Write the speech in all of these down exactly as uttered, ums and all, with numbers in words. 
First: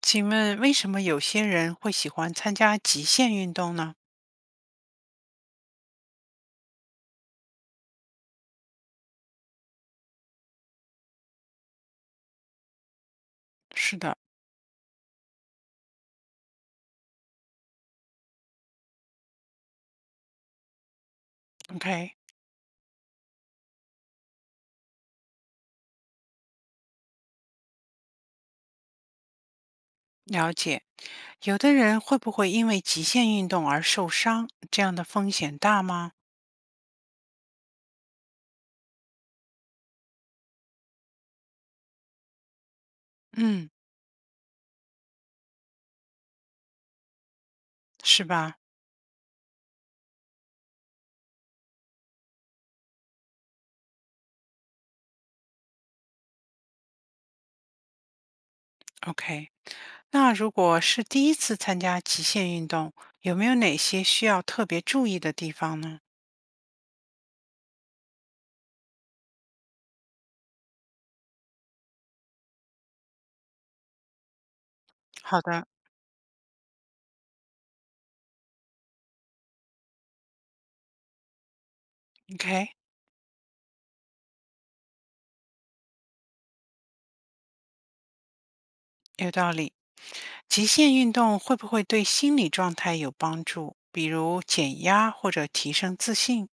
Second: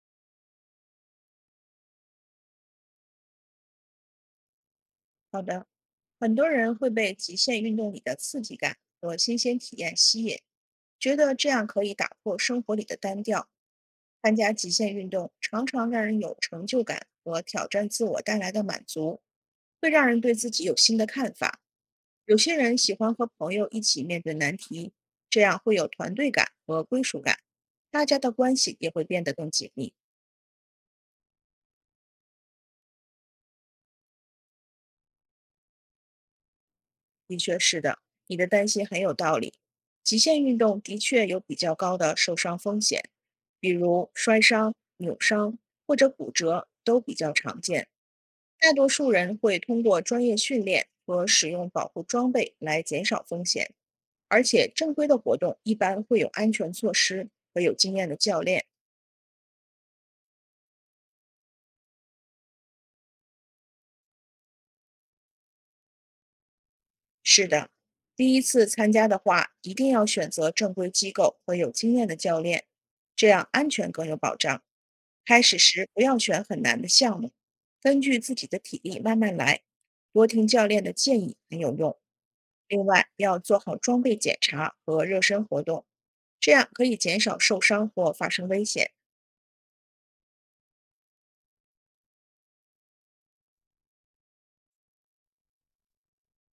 请问为什么有些人会喜欢参加极限运动呢？好的，很多人会被极限运动里的刺激感和新鲜体验吸引，觉得这样可以打破生活里的单调。是的，参加极限运动常常让人有成就感和挑战自我带来的满足，会让人对自己有新的看法。OK，有些人喜欢和朋友一起面对难题，这样会有团队感和归属感，大家的关系也会变得更紧密。了解。有的人会不会因为极限运动而受伤？这样的风险大吗？的确是的，你的担心很有道理。极限运动的确有比较高的受伤风险，比嗯，如摔伤、扭伤或者骨折都比较常见。是吧大多数人会通过专业训练和使用保护装备来减少风险，而且正规的活动一般会有安全措施和有经验的教练。？OK，那如果是第一次参加极限运动，有没有哪些需要特别注意的地方呢？是的，第一次参加的话，一定要选择正规机构和有经验的教练，这样安全更有保障。开好始的时不要选很难的项目，根据自己的体力慢慢来，多听教练的建议很有用。，OK，另外，要做好装备检查和热身活动，这样可以减少受伤或发生危险。有道理。极限运动会不会对心理状态有帮助？比如减压或者提升自信？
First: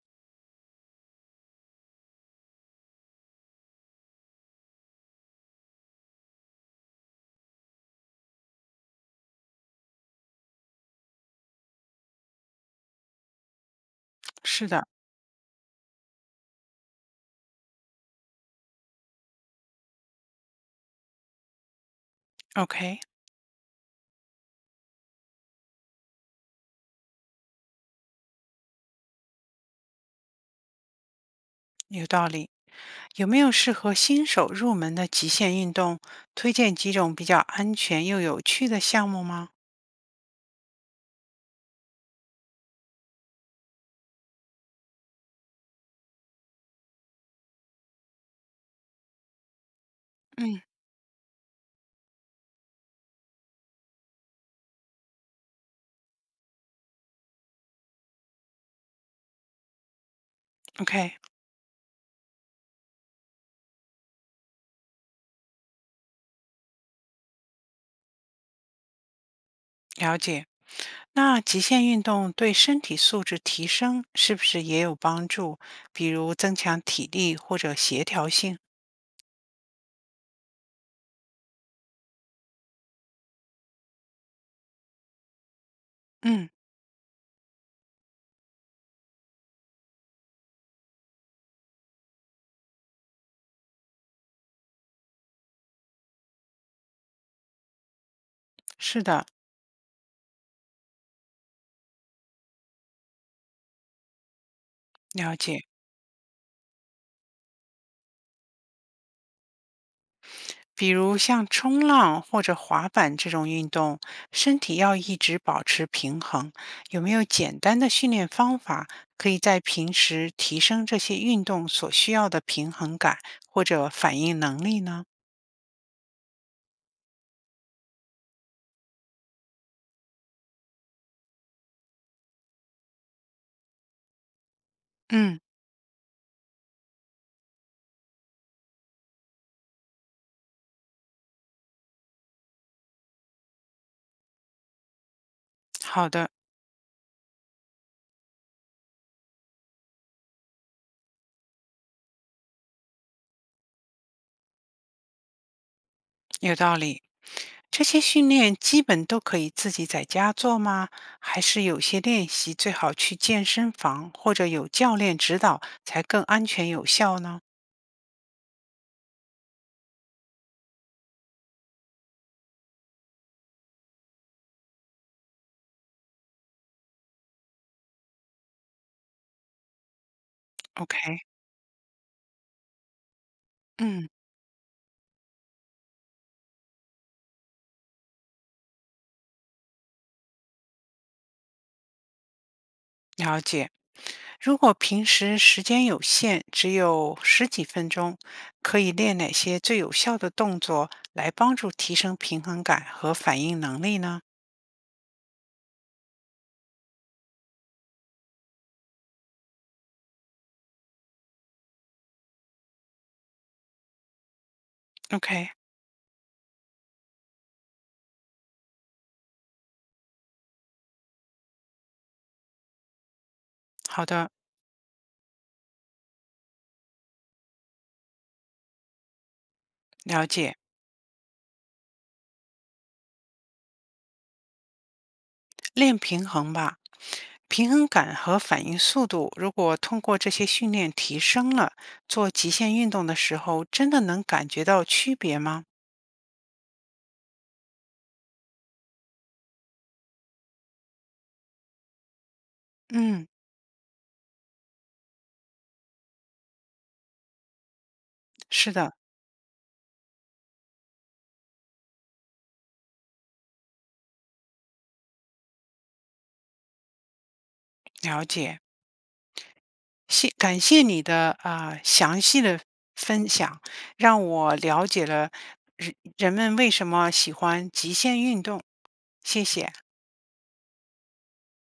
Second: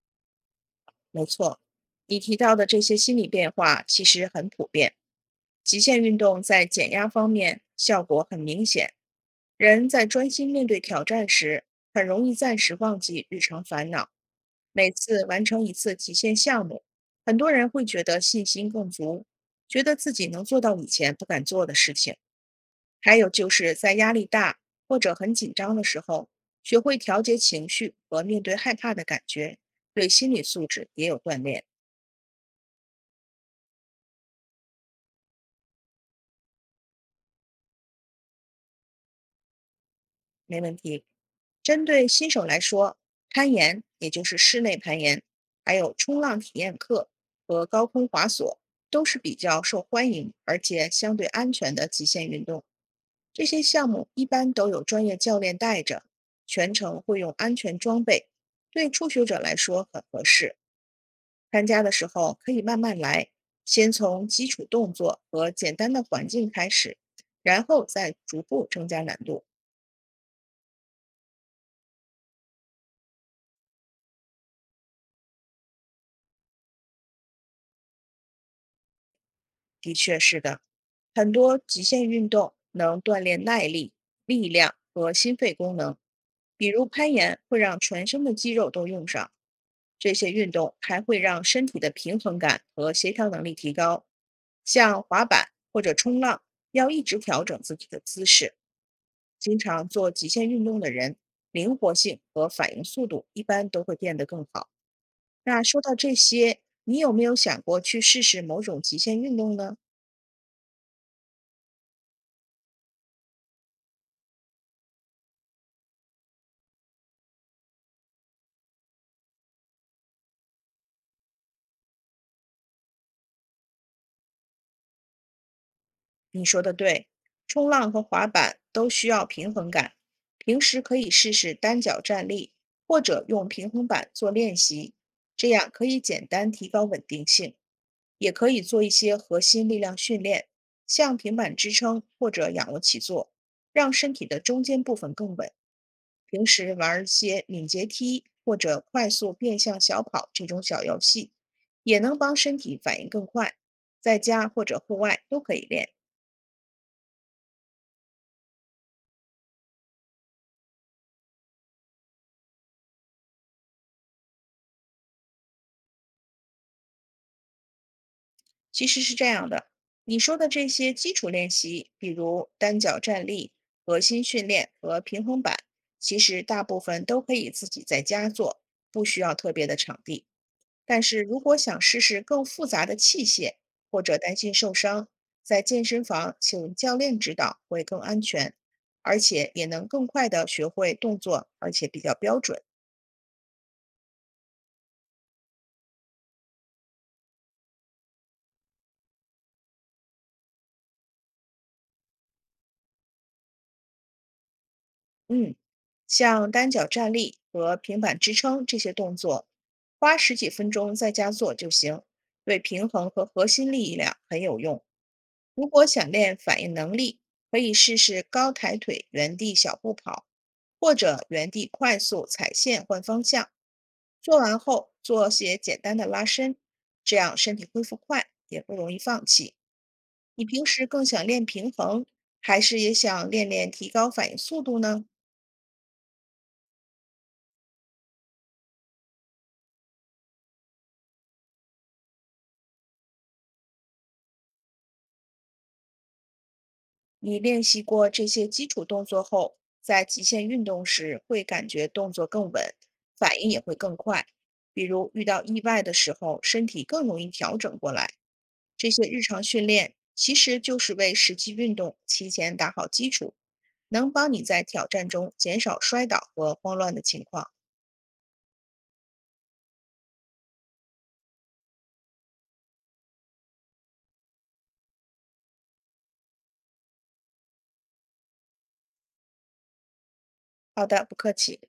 没错，你提到的这些心理变化其实很普遍，极限运动在减压方面效果很明显。人在专心面对挑战时，很容易暂时忘记日常烦恼。是的每次完成一次极限项目，很多人会觉得信心更足，觉得自己能做到以前不敢做的事情。，OK。还有就是在压力大或者很紧张的时候，学会调节情绪和面对害怕的感觉，对心理素质也有锻炼。有道理。有没有适合新手入门的极限运动？推荐几种比较安全又有趣的项目吗？没问题。针对新手来说，攀岩也就是室内攀岩，还有冲浪体验课和高空滑索都是比较受欢迎，而嗯且相对安全的极限运动。这些项目一般都有专业教练带着，全程会用安全装备，对初学者来说很合适。，OK，参加的时候可以慢慢来，先从基础动作和简单的环境开始，然后再逐步增加难度。了解。那极限运动对身体素质提升是不是也有帮助？比如增强体力或者协调性？的确是的，很多极限运动能锻炼耐力、力量和心肺功能，嗯，比如攀岩会让全身的肌肉都用上。这些运动还会让身体的平衡感和协调能力提高。像滑板或者冲浪，要一直调整自己的姿势。是的，经常做极限运动的人，灵活性和反应速度一般都会变得更好。了解。那说到这些，你有没有想过去试试某种极限运动呢？比如像冲浪或者滑板这种运动，身体要一直保持平衡。有没有简单的训练方法，可以在平时提升这些运动所需要的平衡感或者反应能力呢？你说的对，冲浪和滑板都需要平衡感。平时可以试试单脚站立，或者用平衡板做练习，嗯，这样可以简单提高稳定性。也可以做一些核心力量训练，像平板支撑或者仰卧起坐，让身体的中间部分更稳。好的，平时玩一些敏捷踢或者快速变向小跑这种小游戏，也能帮身体反应更快，在家或者户外都可以练。有道理。这些训练基本都可以自己在家做吗？还是有些练习最好去健身房或者有教练指导才更安全有效呢其实是这样的，你说的这些基础练习，比如单脚站立、核心训练和平衡板，其实大部分都可以自己在家做，不需要特别的场地。但是？OK，如果想试试更复杂的器械，或嗯，者担心受伤，在健身房请教练指导会更安全，而且也能更快的学会动作，而且比较标准。了解。如果平时时间有限，只有十几分钟，可以练哪些最有效的动作来帮助提升平衡感和反应能力呢嗯，像单脚站立和平板支撑这些动作，花十几分钟在家做就行，对平衡和核心力量很有用。？OK，如果想练反应能力，可以试试高抬腿、原地小步跑，或者原地快速踩线换方向。好的，做完后做些简单的拉伸，这样身体恢复快，也不容易放弃。了你解。平时更想练平衡，还是也想练练提高反应速度呢？练平衡吧，平衡感和反应速度，如果通过这些训练提升了，做极限运动的时候，真的能感觉到区别吗？你练习过这些基础动作后，在极限运动时会感觉动作更稳，嗯，反应也会更快。比如遇到意外的时候，身体更容易调整过来。是这的，些日常训练其实就是为实际运动提前打好基础，能帮你在挑战中减少摔倒和慌乱的情况。了解。谢感谢你的啊、呃详细的分享，让我了解了人人们为什么喜欢极限运动。谢谢。好的，不客气。